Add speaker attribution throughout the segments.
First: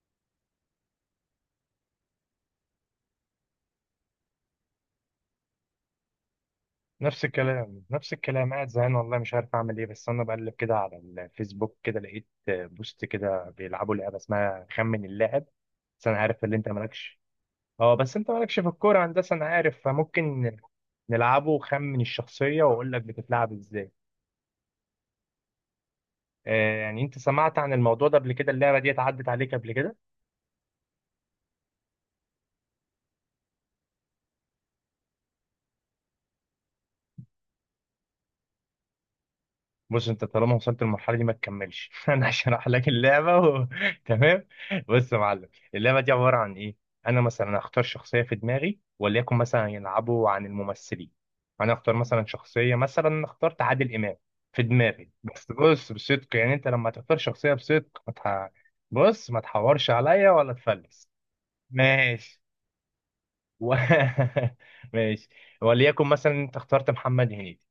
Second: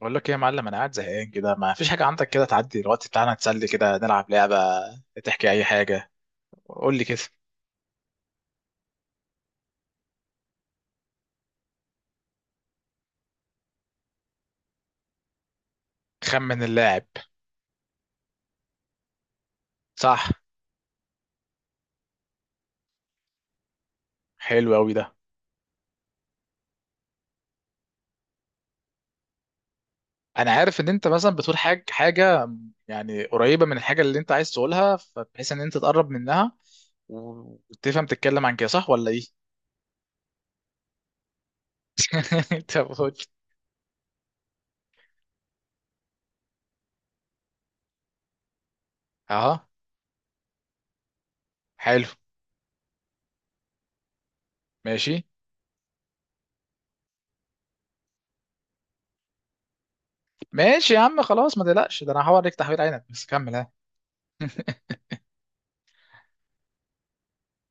Speaker 1: بقول لك ايه يا معلم، انا قاعد زهقان كده، ما فيش حاجه عندك كده تعدي الوقت بتاعنا تسلي كده؟ نلعب لعبه، تحكي اي حاجه، قول لي كده.
Speaker 2: نفس الكلام، قاعد زهقان والله، مش عارف اعمل ايه. بس انا بقلب كده على الفيسبوك، كده لقيت بوست كده بيلعبوا لعبه اسمها خمن اللاعب. بس انا عارف ان
Speaker 1: خمن
Speaker 2: انت
Speaker 1: اللاعب؟
Speaker 2: مالكش. اه بس انت مالكش في الكوره هندسه، انا عارف،
Speaker 1: صح.
Speaker 2: فممكن نلعبه، خمن الشخصيه، واقول لك بتتلعب ازاي.
Speaker 1: حلو قوي ده.
Speaker 2: آه يعني انت سمعت عن الموضوع ده قبل كده؟ اللعبه دي اتعدت عليك قبل كده؟
Speaker 1: انا عارف ان انت مثلا بتقول حاجه يعني قريبه من الحاجه اللي انت عايز تقولها، فبحيث ان انت تقرب منها و- وتفهم تتكلم عن كده، صح ولا ايه؟
Speaker 2: بص، انت طالما وصلت للمرحله دي ما تكملش. انا هشرح
Speaker 1: طب
Speaker 2: لك
Speaker 1: قول.
Speaker 2: اللعبه وتمام. بص يا معلم، اللعبه دي عباره عن ايه. انا مثلا هختار شخصيه في دماغي، وليكن
Speaker 1: اها.
Speaker 2: مثلا يلعبوا عن الممثلين. انا اختار
Speaker 1: حلو.
Speaker 2: مثلا شخصيه، مثلا اخترت عادل امام في دماغي.
Speaker 1: ماشي.
Speaker 2: بس بص بصدق، يعني انت لما تختار شخصيه بصدق ما تح... بص ما تحورش عليا ولا
Speaker 1: ماشي يا
Speaker 2: تفلس.
Speaker 1: عم خلاص ما تقلقش، ده انا هحاول
Speaker 2: ماشي.
Speaker 1: عليك تحويل عينك، بس كمل ها.
Speaker 2: و... ماشي. وليكن مثلا انت اخترت محمد هنيدي.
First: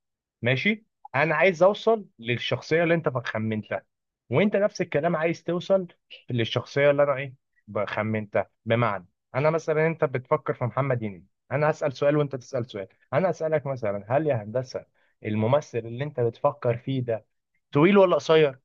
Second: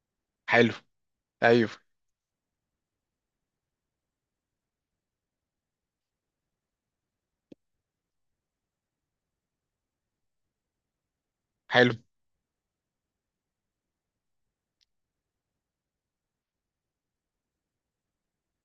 Speaker 1: حلو.
Speaker 2: ماشي. انا عايز
Speaker 1: ايوه.
Speaker 2: اوصل للشخصيه اللي انت خمنتها، وانت نفس الكلام عايز توصل للشخصيه اللي انا ايه خمنتها. بمعنى، انا مثلا انت بتفكر في محمد هنيدي، انا
Speaker 1: حلو.
Speaker 2: هسال سؤال وانت تسال سؤال. انا اسالك مثلا: هل يا هندسه الممثل اللي انت بتفكر فيه ده طويل ولا قصير؟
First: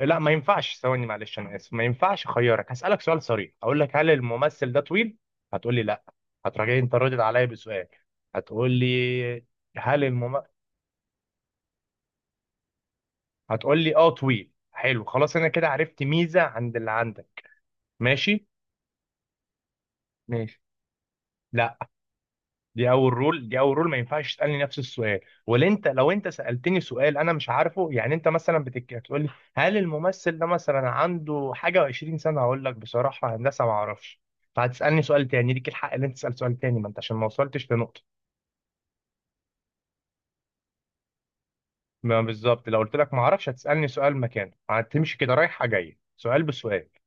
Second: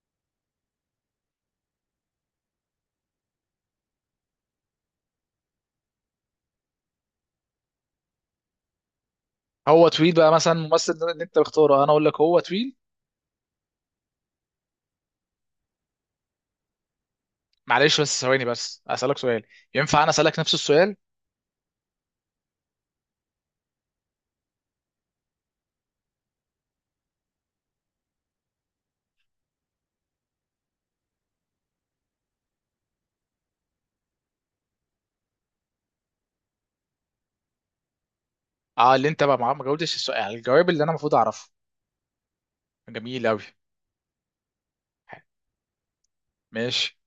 Speaker 2: لا، ما ينفعش. ثواني معلش انا اسف، ما ينفعش. اخيرك هسالك سؤال صريح، هقول لك: هل الممثل ده طويل؟ هتقول لي لا. هتراجعني، انت ردت عليا بسؤال. هتقول لي:
Speaker 1: هو
Speaker 2: هل
Speaker 1: طويل بقى
Speaker 2: المم...
Speaker 1: مثلا الممثل ده اللي انت بتختاره؟ انا اقول لك هو طويل.
Speaker 2: هتقول لي اه طويل. حلو خلاص، انا كده عرفت ميزه عند اللي عندك.
Speaker 1: معلش بس ثواني،
Speaker 2: ماشي.
Speaker 1: بس اسالك سؤال، ينفع انا اسالك نفس
Speaker 2: ماشي.
Speaker 1: السؤال؟
Speaker 2: لا، دي اول رول، ما ينفعش تسالني نفس السؤال. ولا انت لو انت سالتني سؤال انا مش عارفه، يعني انت مثلا تقول لي: هل الممثل ده مثلا عنده حاجه و20 سنه؟ هقول لك بصراحه هندسه ما اعرفش. فهتسالني سؤال تاني، ليك الحق ان انت تسال سؤال تاني ما انت عشان ما وصلتش لنقطه.
Speaker 1: اه، اللي انت بقى ما جاوبتش السؤال، يعني الجواب اللي انا المفروض اعرفه.
Speaker 2: ما بالظبط، لو قلت لك ما
Speaker 1: جميل قوي.
Speaker 2: اعرفش هتسالني سؤال مكانه، هتمشي كده رايحه جايه سؤال بسؤال.
Speaker 1: ماشي.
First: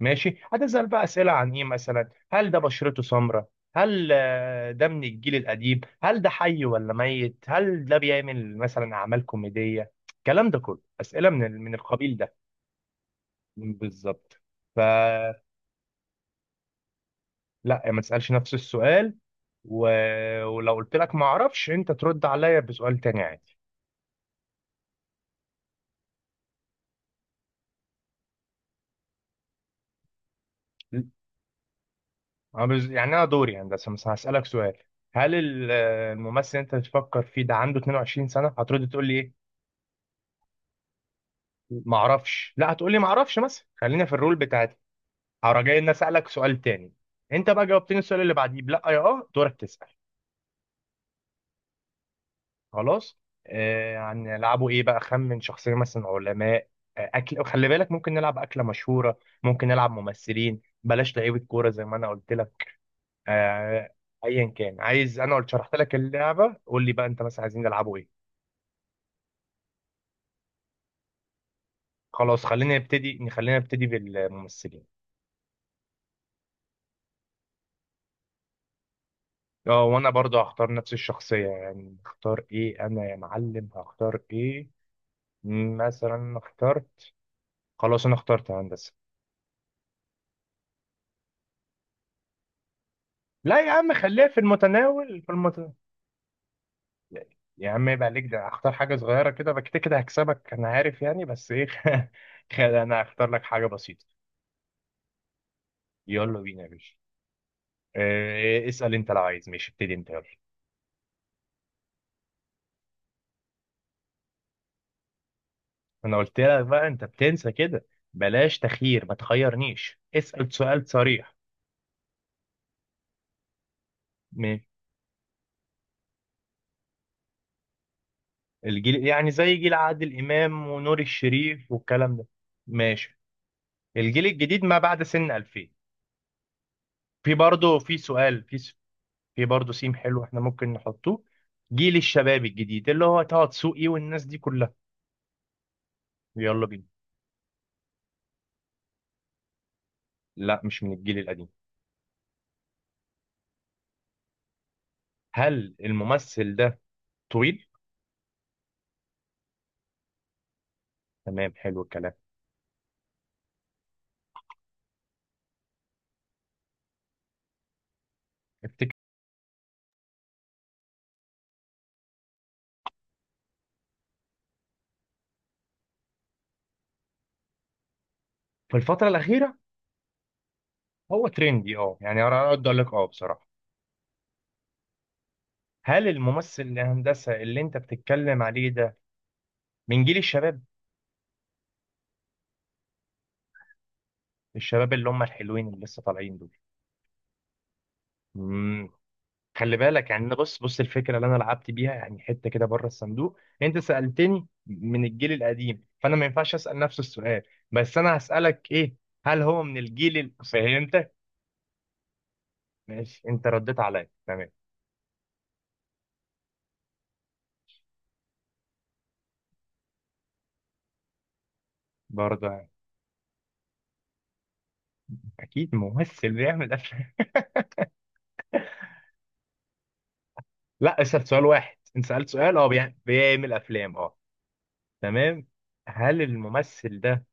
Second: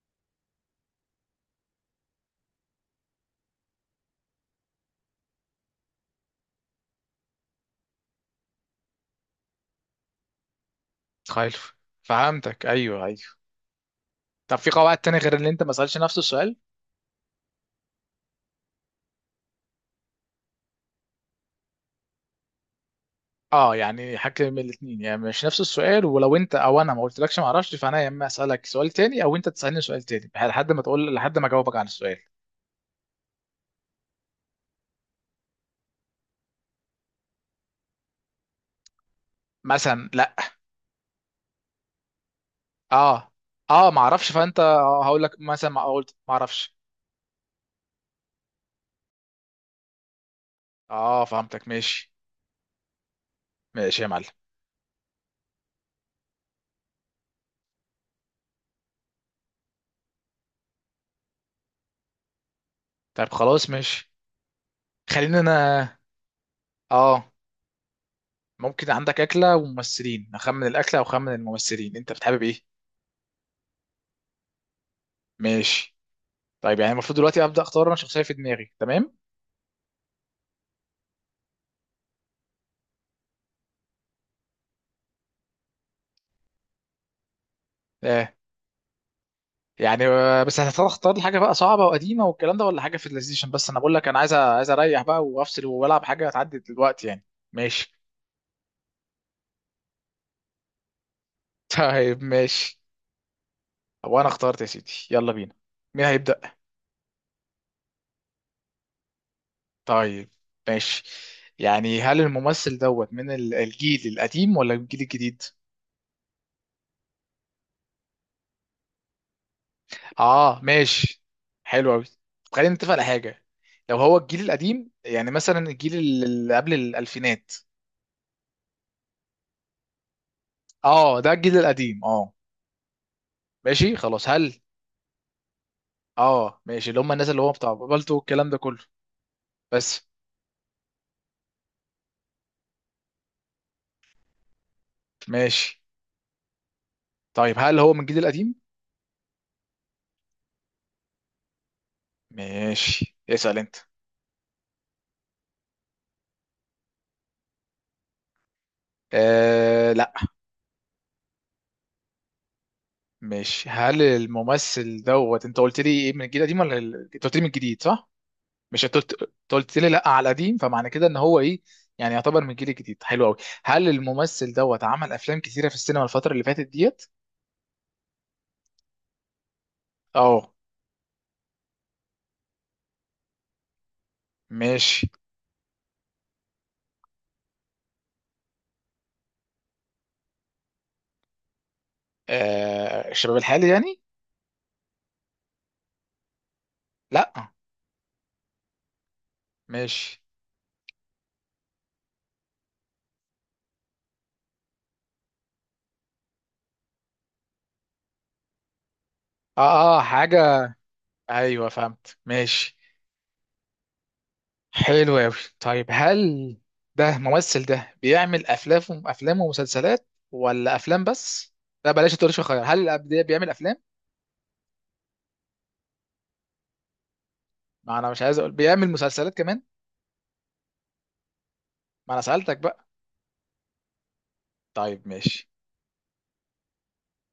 Speaker 2: ماشي. هتسأل بقى أسئلة عن إيه؟ مثلا: هل ده بشرته سمراء؟ هل ده من الجيل القديم؟ هل ده حي ولا ميت؟ هل ده بيعمل مثلا أعمال كوميدية؟ الكلام ده كله أسئلة من
Speaker 1: تخيل.
Speaker 2: من القبيل ده.
Speaker 1: فهمتك، ايوه ايوه.
Speaker 2: بالظبط.
Speaker 1: طب في قواعد تانية غير
Speaker 2: فلا،
Speaker 1: اللي انت ما سالش نفس السؤال؟
Speaker 2: ما تسألش نفس السؤال. و... ولو قلت لك ما أعرفش أنت ترد عليا بسؤال تاني عادي.
Speaker 1: اه، يعني حاجه من الاثنين، يعني مش نفس السؤال، ولو انت او انا ما قلتلكش ما اعرفش، فانا يا اما اسالك سؤال تاني او انت تسالني سؤال تاني، لحد ما تقول، لحد ما اجاوبك عن السؤال.
Speaker 2: يعني أنا دوري هندسة مثلا هسألك سؤال: هل الممثل اللي أنت بتفكر فيه ده عنده 22 سنة؟ هترد تقول لي إيه؟
Speaker 1: مثلا لا.
Speaker 2: ما اعرفش. لا هتقولي ما
Speaker 1: اه.
Speaker 2: اعرفش مثلا،
Speaker 1: اه ما
Speaker 2: خلينا في
Speaker 1: اعرفش،
Speaker 2: الرول
Speaker 1: فانت
Speaker 2: بتاعتي.
Speaker 1: هقول لك
Speaker 2: هروح
Speaker 1: مثلا
Speaker 2: جاي
Speaker 1: ما
Speaker 2: إن
Speaker 1: قلت
Speaker 2: اسالك
Speaker 1: ما
Speaker 2: سؤال
Speaker 1: اعرفش.
Speaker 2: تاني. انت بقى جاوبتني السؤال اللي بعديه بلا يا اه دورك تسال.
Speaker 1: اه فهمتك ماشي.
Speaker 2: خلاص.
Speaker 1: ماشي يا
Speaker 2: آه
Speaker 1: معلم.
Speaker 2: هنلعبوا ايه بقى؟ خمن شخصيه مثلا علماء. آه اكل، خلي بالك ممكن نلعب اكله مشهوره، ممكن نلعب ممثلين، بلاش لعيبه كوره زي ما انا قلت لك.
Speaker 1: طيب خلاص
Speaker 2: آه،
Speaker 1: ماشي.
Speaker 2: ايا كان عايز، انا
Speaker 1: خلينا
Speaker 2: قلت شرحت لك
Speaker 1: انا.
Speaker 2: اللعبه، قول لي بقى انت
Speaker 1: اه.
Speaker 2: مثلا عايزين نلعبوا ايه.
Speaker 1: ممكن عندك اكله وممثلين، اخمن الاكله او اخمن الممثلين، انت بتحابب
Speaker 2: خلاص
Speaker 1: ايه؟
Speaker 2: خلينا نبتدي، خلينا نبتدي بالممثلين.
Speaker 1: ماشي. طيب يعني المفروض دلوقتي ابدا اختار انا شخصيه في دماغي، تمام؟
Speaker 2: اه وانا برضه هختار نفس الشخصية. يعني اختار ايه انا يا معلم؟ هختار ايه؟ مثلا اخترت، خلاص انا
Speaker 1: اه.
Speaker 2: اخترت هندسة.
Speaker 1: يعني بس هتختار اختار لي حاجه بقى صعبه وقديمه والكلام ده، ولا حاجه في اللذيذ؟ عشان
Speaker 2: لا
Speaker 1: بس
Speaker 2: يا
Speaker 1: انا بقول
Speaker 2: عم،
Speaker 1: لك انا
Speaker 2: خليها
Speaker 1: عايز
Speaker 2: في
Speaker 1: عايز اريح
Speaker 2: المتناول،
Speaker 1: بقى
Speaker 2: في
Speaker 1: وافصل
Speaker 2: المتناول.
Speaker 1: والعب حاجه تعدي دلوقتي يعني.
Speaker 2: يا عم
Speaker 1: ماشي.
Speaker 2: يبقى عليك ده، اختار حاجة صغيرة كده بقى، كده كده هكسبك انا عارف يعني، بس ايه.
Speaker 1: طيب ماشي.
Speaker 2: خلي انا هختار لك حاجة بسيطة.
Speaker 1: وانا اخترت يا سيدي، يلا بينا. مين
Speaker 2: يلا
Speaker 1: هيبدا؟
Speaker 2: بينا يا باشا. اه اسأل انت لو عايز، ماشي ابتدي انت يلا.
Speaker 1: طيب. ماشي. يعني هل الممثل دوت من الجيل القديم ولا الجيل الجديد؟
Speaker 2: انا قلت لك بقى، انت بتنسى كده. بلاش تخيير، ما تخيرنيش، اسأل
Speaker 1: اه
Speaker 2: سؤال
Speaker 1: ماشي.
Speaker 2: صريح.
Speaker 1: حلو قوي. خلينا نتفق على حاجه. لو هو الجيل القديم يعني مثلا الجيل اللي قبل الـ2000.
Speaker 2: الجيل يعني زي جيل عادل إمام ونور
Speaker 1: اه ده الجيل
Speaker 2: الشريف
Speaker 1: القديم،
Speaker 2: والكلام ده.
Speaker 1: اه.
Speaker 2: ماشي.
Speaker 1: ماشي
Speaker 2: الجيل
Speaker 1: خلاص. هل.
Speaker 2: الجديد ما بعد سن 2000.
Speaker 1: اه ماشي، اللي هم الناس
Speaker 2: في
Speaker 1: اللي هو بتاع
Speaker 2: برضه في
Speaker 1: بالتو
Speaker 2: سؤال
Speaker 1: والكلام ده
Speaker 2: في
Speaker 1: كله.
Speaker 2: س- في برضه سيم،
Speaker 1: بس.
Speaker 2: حلو، احنا ممكن نحطه. جيل الشباب الجديد اللي هو طه دسوقي والناس دي كلها.
Speaker 1: ماشي.
Speaker 2: يلا بينا.
Speaker 1: طيب هل هو من الجيل القديم؟
Speaker 2: لا مش من الجيل القديم.
Speaker 1: ماشي، اسأل انت.
Speaker 2: هل الممثل ده طويل؟
Speaker 1: آه...
Speaker 2: تمام حلو الكلام.
Speaker 1: مش هل الممثل دوت انت قلت لي ايه، من الجيل القديم ولا انت قلت لي من الجديد، صح؟ مش انت
Speaker 2: افتكر
Speaker 1: قلت، انت قلت لي لا على قديم، فمعنى كده ان هو ايه، يعني يعتبر من الجيل الجديد. حلو قوي. هل الممثل دوت عمل افلام كتيره في السينما الفتره اللي فاتت ديت؟
Speaker 2: في الفترة الأخيرة
Speaker 1: اه
Speaker 2: هو ترندي، اه يعني انا اقدر اقول لك اه بصراحة.
Speaker 1: ماشي.
Speaker 2: هل الممثل الهندسة اللي انت بتتكلم عليه ده من جيل الشباب؟
Speaker 1: آه الشباب الحالي يعني؟
Speaker 2: الشباب اللي هم الحلوين اللي لسه طالعين دول.
Speaker 1: لا.
Speaker 2: مم. خلي بالك
Speaker 1: ماشي.
Speaker 2: يعني، أنا بص بص الفكره اللي انا لعبت بيها يعني حته كده بره الصندوق، انت سالتني من الجيل القديم فانا ما ينفعش اسال نفس السؤال. بس انا هسالك ايه: هل هو من
Speaker 1: اه اه
Speaker 2: الجيل
Speaker 1: حاجه.
Speaker 2: فهمتك.
Speaker 1: ايوه فهمت ماشي.
Speaker 2: ماشي، انت رديت عليا، تمام.
Speaker 1: حلو أوي. طيب هل ده ممثل، ده بيعمل أفلام، أفلام ومسلسلات ولا أفلام بس؟ لا بلاش تقولش خير،
Speaker 2: برضه،
Speaker 1: هل الأب ده بيعمل أفلام؟
Speaker 2: اكيد ممثل بيعمل افلام.
Speaker 1: ما أنا مش عايز أقول بيعمل مسلسلات كمان.
Speaker 2: لا اسال سؤال واحد، انت
Speaker 1: ما أنا
Speaker 2: سالت
Speaker 1: سألتك
Speaker 2: سؤال اه
Speaker 1: بقى.
Speaker 2: بيعمل افلام، اه.
Speaker 1: طيب
Speaker 2: تمام،
Speaker 1: ماشي.
Speaker 2: هل الممثل ده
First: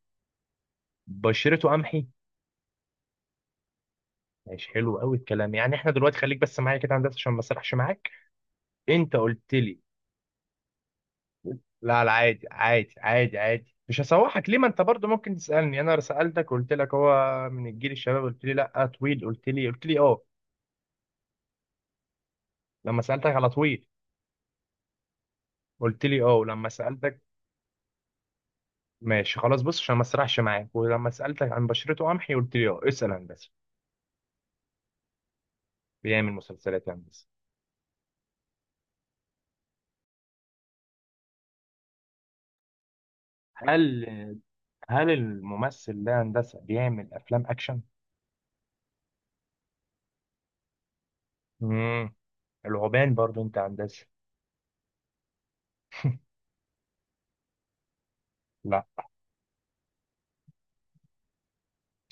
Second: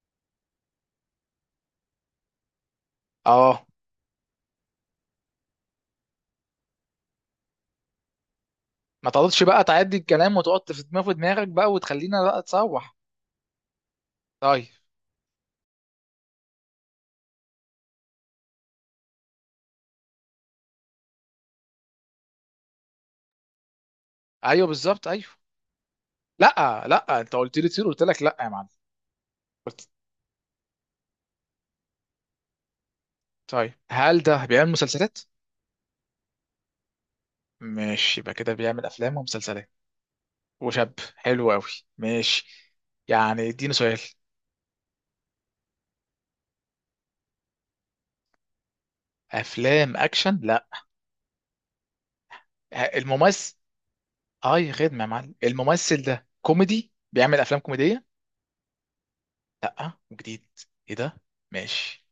Speaker 2: بشرته قمحي؟
Speaker 1: أه.
Speaker 2: ماشي حلو قوي الكلام. يعني احنا دلوقتي خليك بس معايا كده يا هندسه عشان ما اسرحش معاك.
Speaker 1: ما
Speaker 2: انت
Speaker 1: تقعدش
Speaker 2: قلت
Speaker 1: بقى
Speaker 2: لي،
Speaker 1: تعدي الكلام وتقعد في دماغك بقى،
Speaker 2: لا لا،
Speaker 1: وتخلينا لا
Speaker 2: عادي
Speaker 1: تسوح.
Speaker 2: عادي عادي عادي مش هسوحك ليه،
Speaker 1: طيب.
Speaker 2: ما انت برضو ممكن تسالني. انا سالتك قلت لك هو من الجيل الشباب، قلت لي لا. طويل، قلت لي، قلت لي اه، لما سالتك على طويل
Speaker 1: أيوه بالظبط أيوه.
Speaker 2: قلت لي اه. ولما
Speaker 1: لا لا،
Speaker 2: سالتك،
Speaker 1: أنت قلت لي تصير، قلت لك لا يا معلم.
Speaker 2: ماشي خلاص. بص
Speaker 1: قلت.
Speaker 2: عشان ما اسرحش معاك، ولما سالتك عن بشرته قمحي قلت لي اه. اسال هندسه.
Speaker 1: طيب هل ده بيعمل مسلسلات؟
Speaker 2: بيعمل مسلسلات يا هندسه.
Speaker 1: ماشي، يبقى كده بيعمل أفلام ومسلسلات وشاب. حلو قوي. ماشي. يعني اديني سؤال.
Speaker 2: هل هل الممثل ده هندسه بيعمل افلام اكشن؟
Speaker 1: افلام اكشن لا.
Speaker 2: امم العوبان برضو
Speaker 1: الممثل،
Speaker 2: انت يا هندسه.
Speaker 1: اه يا خدمه يا معلم، الممثل ده كوميدي بيعمل افلام كوميديه.
Speaker 2: لا.
Speaker 1: لا وجديد. ايه ده؟ ماشي.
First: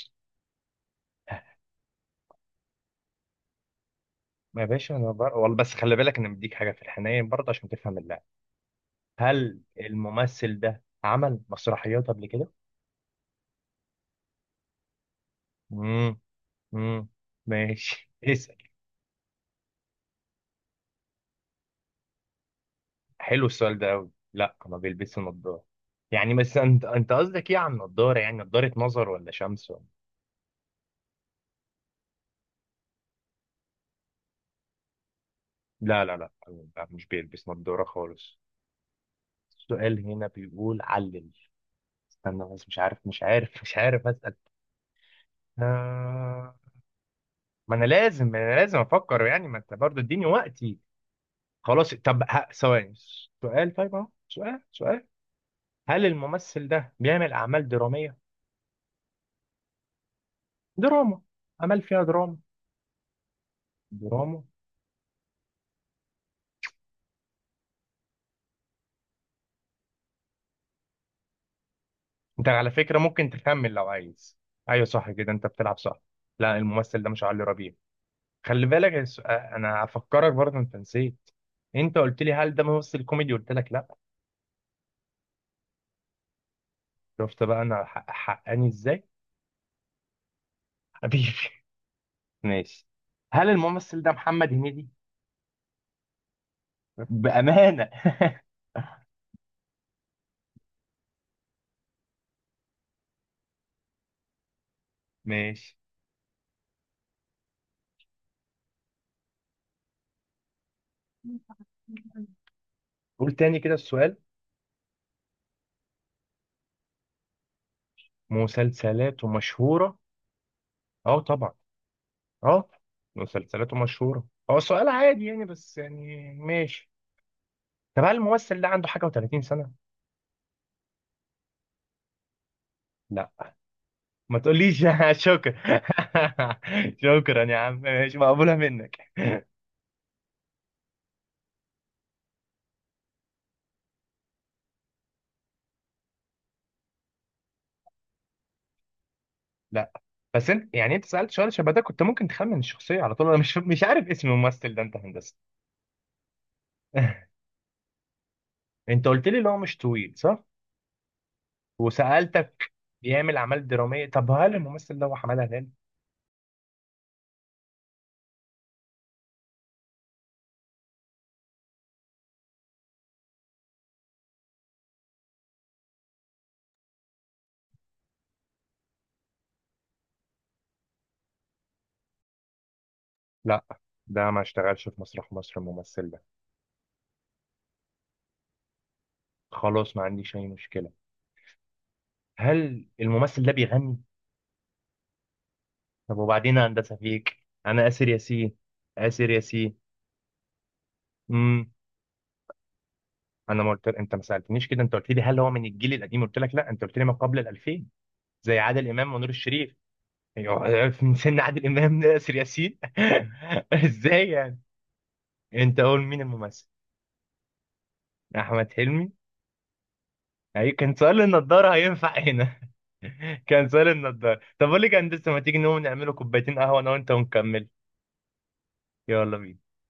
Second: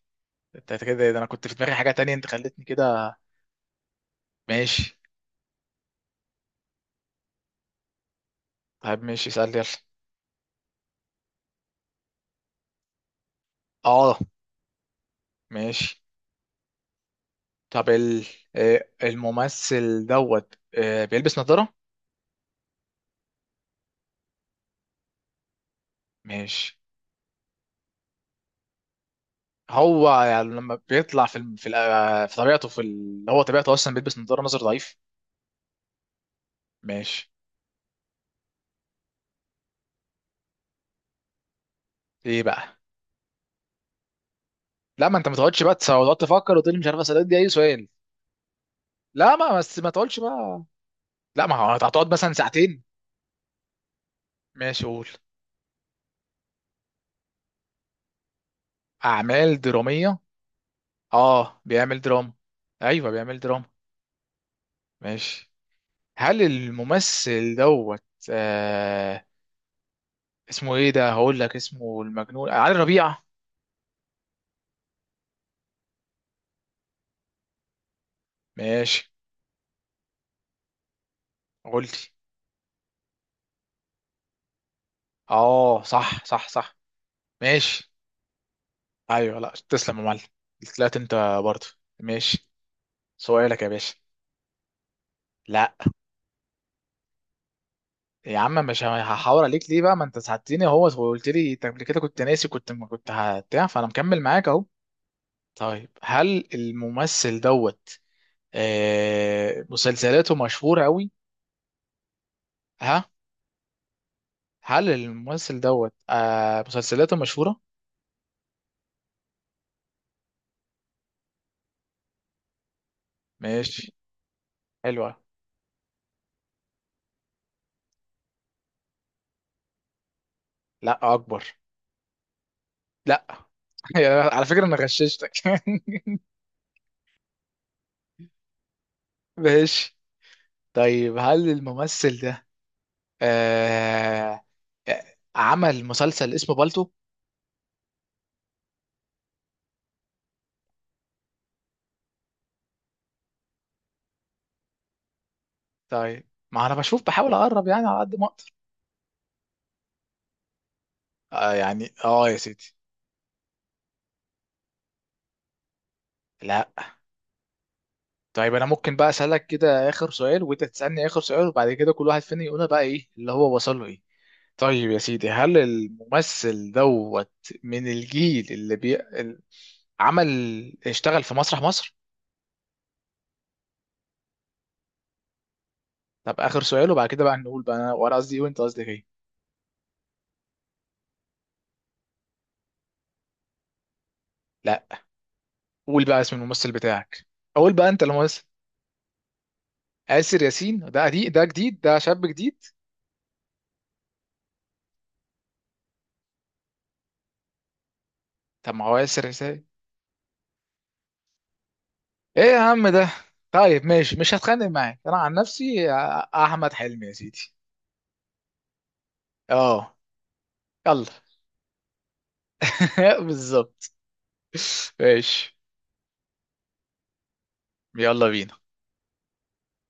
Speaker 1: انت كده، ده انا كنت في دماغي حاجه تانية، انت خلتني كده.
Speaker 2: ما يا
Speaker 1: ماشي.
Speaker 2: باشا انا والله، بس خلي بالك انا مديك حاجه في الحنين برضه عشان تفهم اللعب.
Speaker 1: طيب ماشي، اسال
Speaker 2: هل
Speaker 1: يلا.
Speaker 2: الممثل ده عمل مسرحيات قبل كده؟
Speaker 1: اه. ماشي.
Speaker 2: امم امم
Speaker 1: طب
Speaker 2: ماشي.
Speaker 1: ال...
Speaker 2: اسال.
Speaker 1: آه، الممثل دوت بيلبس نظاره؟
Speaker 2: حلو السؤال ده قوي. لا ما بيلبسش نظاره. يعني بس
Speaker 1: ماشي.
Speaker 2: انت، انت قصدك ايه عن نظاره؟ يعني نظاره نظر ولا شمس
Speaker 1: هو يعني لما بيطلع في في طبيعته في هو طبيعته اصلا بيلبس نظاره نظر ضعيف.
Speaker 2: لا لا لا لا، مش
Speaker 1: ماشي.
Speaker 2: بيلبس نظاره خالص. السؤال هنا بيقول علل.
Speaker 1: ايه
Speaker 2: استنى بس،
Speaker 1: بقى؟
Speaker 2: مش عارف اسال.
Speaker 1: لا، ما انت ما تقعدش بقى تقعد تفكر
Speaker 2: آه...
Speaker 1: وتقول لي مش عارف، اسالك دي اي
Speaker 2: ما انا
Speaker 1: سؤال.
Speaker 2: لازم ما انا لازم افكر،
Speaker 1: لا
Speaker 2: يعني
Speaker 1: ما
Speaker 2: ما انت
Speaker 1: بس ما
Speaker 2: برضه
Speaker 1: تقعدش
Speaker 2: اديني
Speaker 1: بقى.
Speaker 2: وقتي.
Speaker 1: لا ما هو
Speaker 2: خلاص
Speaker 1: هتقعد
Speaker 2: طب
Speaker 1: مثلا ساعتين.
Speaker 2: ثواني، سؤال. طيب اهو سؤال،
Speaker 1: ماشي
Speaker 2: سؤال.
Speaker 1: قول.
Speaker 2: هل الممثل ده بيعمل اعمال دراميه؟
Speaker 1: اعمال دراميه.
Speaker 2: دراما،
Speaker 1: اه
Speaker 2: اعمال
Speaker 1: بيعمل
Speaker 2: فيها
Speaker 1: دراما.
Speaker 2: دراما،
Speaker 1: ايوه بيعمل دراما.
Speaker 2: دراما.
Speaker 1: ماشي. هل الممثل دوت آه اسمه ايه ده؟ هقول لك اسمه المجنون
Speaker 2: انت على
Speaker 1: علي
Speaker 2: فكره
Speaker 1: ربيع.
Speaker 2: ممكن تكمل لو عايز. ايوه صح كده انت بتلعب، صح. لا الممثل ده مش علي ربيع. خلي بالك
Speaker 1: ماشي.
Speaker 2: انا هفكرك برضه انت نسيت. انت
Speaker 1: قلت.
Speaker 2: قلت لي هل ده ممثل كوميدي، قلت لك لا.
Speaker 1: اه صح صح صح.
Speaker 2: شفت بقى انا
Speaker 1: ماشي.
Speaker 2: حقاني ازاي.
Speaker 1: ايوه، لا تسلم يا معلم، طلعت انت
Speaker 2: حبيبي.
Speaker 1: برضه. ماشي.
Speaker 2: ماشي. هل
Speaker 1: سؤالك يا باشا.
Speaker 2: الممثل ده محمد هنيدي؟
Speaker 1: لا.
Speaker 2: بامانه.
Speaker 1: يا عم مش هحاور عليك ليه بقى، ما انت ساعدتني اهو وقلت لي، انت قبل كده كنت ناسي، كنت ما كنت هبتاع، فانا مكمل معاك اهو.
Speaker 2: ماشي،
Speaker 1: طيب هل الممثل دوت آه مسلسلاته مشهورة قوي؟ ها.
Speaker 2: قول تاني كده السؤال.
Speaker 1: هل الممثل دوت آه مسلسلاته مشهورة؟
Speaker 2: مسلسلات مشهورة، اه طبعا، اه. مسلسلات
Speaker 1: ماشي.
Speaker 2: مشهورة هو سؤال
Speaker 1: حلوة.
Speaker 2: عادي يعني، بس يعني ماشي. طب هل الممثل ده عنده حاجة و30 سنة؟
Speaker 1: لا اكبر. لا.
Speaker 2: لا. ما
Speaker 1: على فكرة انا
Speaker 2: تقوليش.
Speaker 1: غششتك.
Speaker 2: شكرا. شكرا يا عم، ماشي، مقبولة منك.
Speaker 1: ماشي. طيب هل الممثل ده آه آه، عمل مسلسل اسمه بالتو؟
Speaker 2: لا بس انت يعني، انت سألت سؤال شبه ده كنت ممكن تخمن الشخصية على طول. انا مش مش عارف اسم الممثل ده انت هندسة.
Speaker 1: طيب ما انا بشوف بحاول اقرب يعني على قد ما اقدر.
Speaker 2: انت قلت لي اللي هو مش طويل، صح؟
Speaker 1: آه يعني اه يا سيدي.
Speaker 2: وسألتك بيعمل اعمال درامية. طب هل الممثل ده هو حمادة هلال؟
Speaker 1: لا. طيب انا ممكن بقى اسالك كده اخر سؤال، وانت تسالني اخر سؤال، وبعد كده كل واحد فينا يقولها بقى، ايه اللي هو وصل له ايه. طيب يا سيدي، هل الممثل دوت من الجيل اللي عمل، اشتغل في مسرح مصر؟
Speaker 2: لا. ده ما اشتغلش في مسرح مصر الممثل ده.
Speaker 1: طب اخر سؤال وبعد كده بقى نقول بقى، وانا قصدي ايه وانت قصدك ايه.
Speaker 2: خلاص ما عنديش اي مشكله. هل الممثل ده بيغني؟
Speaker 1: لا. قول
Speaker 2: طب
Speaker 1: بقى اسم
Speaker 2: وبعدين يا
Speaker 1: الممثل
Speaker 2: هندسه
Speaker 1: بتاعك.
Speaker 2: فيك.
Speaker 1: اقول
Speaker 2: انا
Speaker 1: بقى انت
Speaker 2: اسر
Speaker 1: الممثل.
Speaker 2: ياسين. اسر ياسين.
Speaker 1: آسر ياسين ده قديم، ده
Speaker 2: امم
Speaker 1: جديد، ده شاب جديد.
Speaker 2: انا ما قلت، انت ما سالتنيش كده. انت قلت لي هل هو من الجيل القديم، قلت لك لا. انت قلت لي ما قبل ال 2000، زي
Speaker 1: طب ما
Speaker 2: عادل
Speaker 1: هو
Speaker 2: امام
Speaker 1: آسر.
Speaker 2: ونور الشريف. أيوة، من سن عادل امام لاسر
Speaker 1: ايه يا
Speaker 2: ياسين.
Speaker 1: عم ده. طيب ماشي،
Speaker 2: ازاي
Speaker 1: مش
Speaker 2: يعني؟
Speaker 1: هتخانق معاك، انا عن
Speaker 2: انت
Speaker 1: نفسي
Speaker 2: قول مين الممثل.
Speaker 1: احمد حلمي يا سيدي.
Speaker 2: احمد حلمي؟
Speaker 1: اه.
Speaker 2: أي كان
Speaker 1: يلا.
Speaker 2: سؤال النضارة هينفع هنا. كان سؤال
Speaker 1: بالظبط.
Speaker 2: النضارة. طب أقول لك يا هندسة، ما
Speaker 1: ماشي.
Speaker 2: تيجي نقوم نعمله كوبايتين قهوة أنا وأنت ونكمل.
Speaker 1: يلا بينا.
Speaker 2: يلا بينا.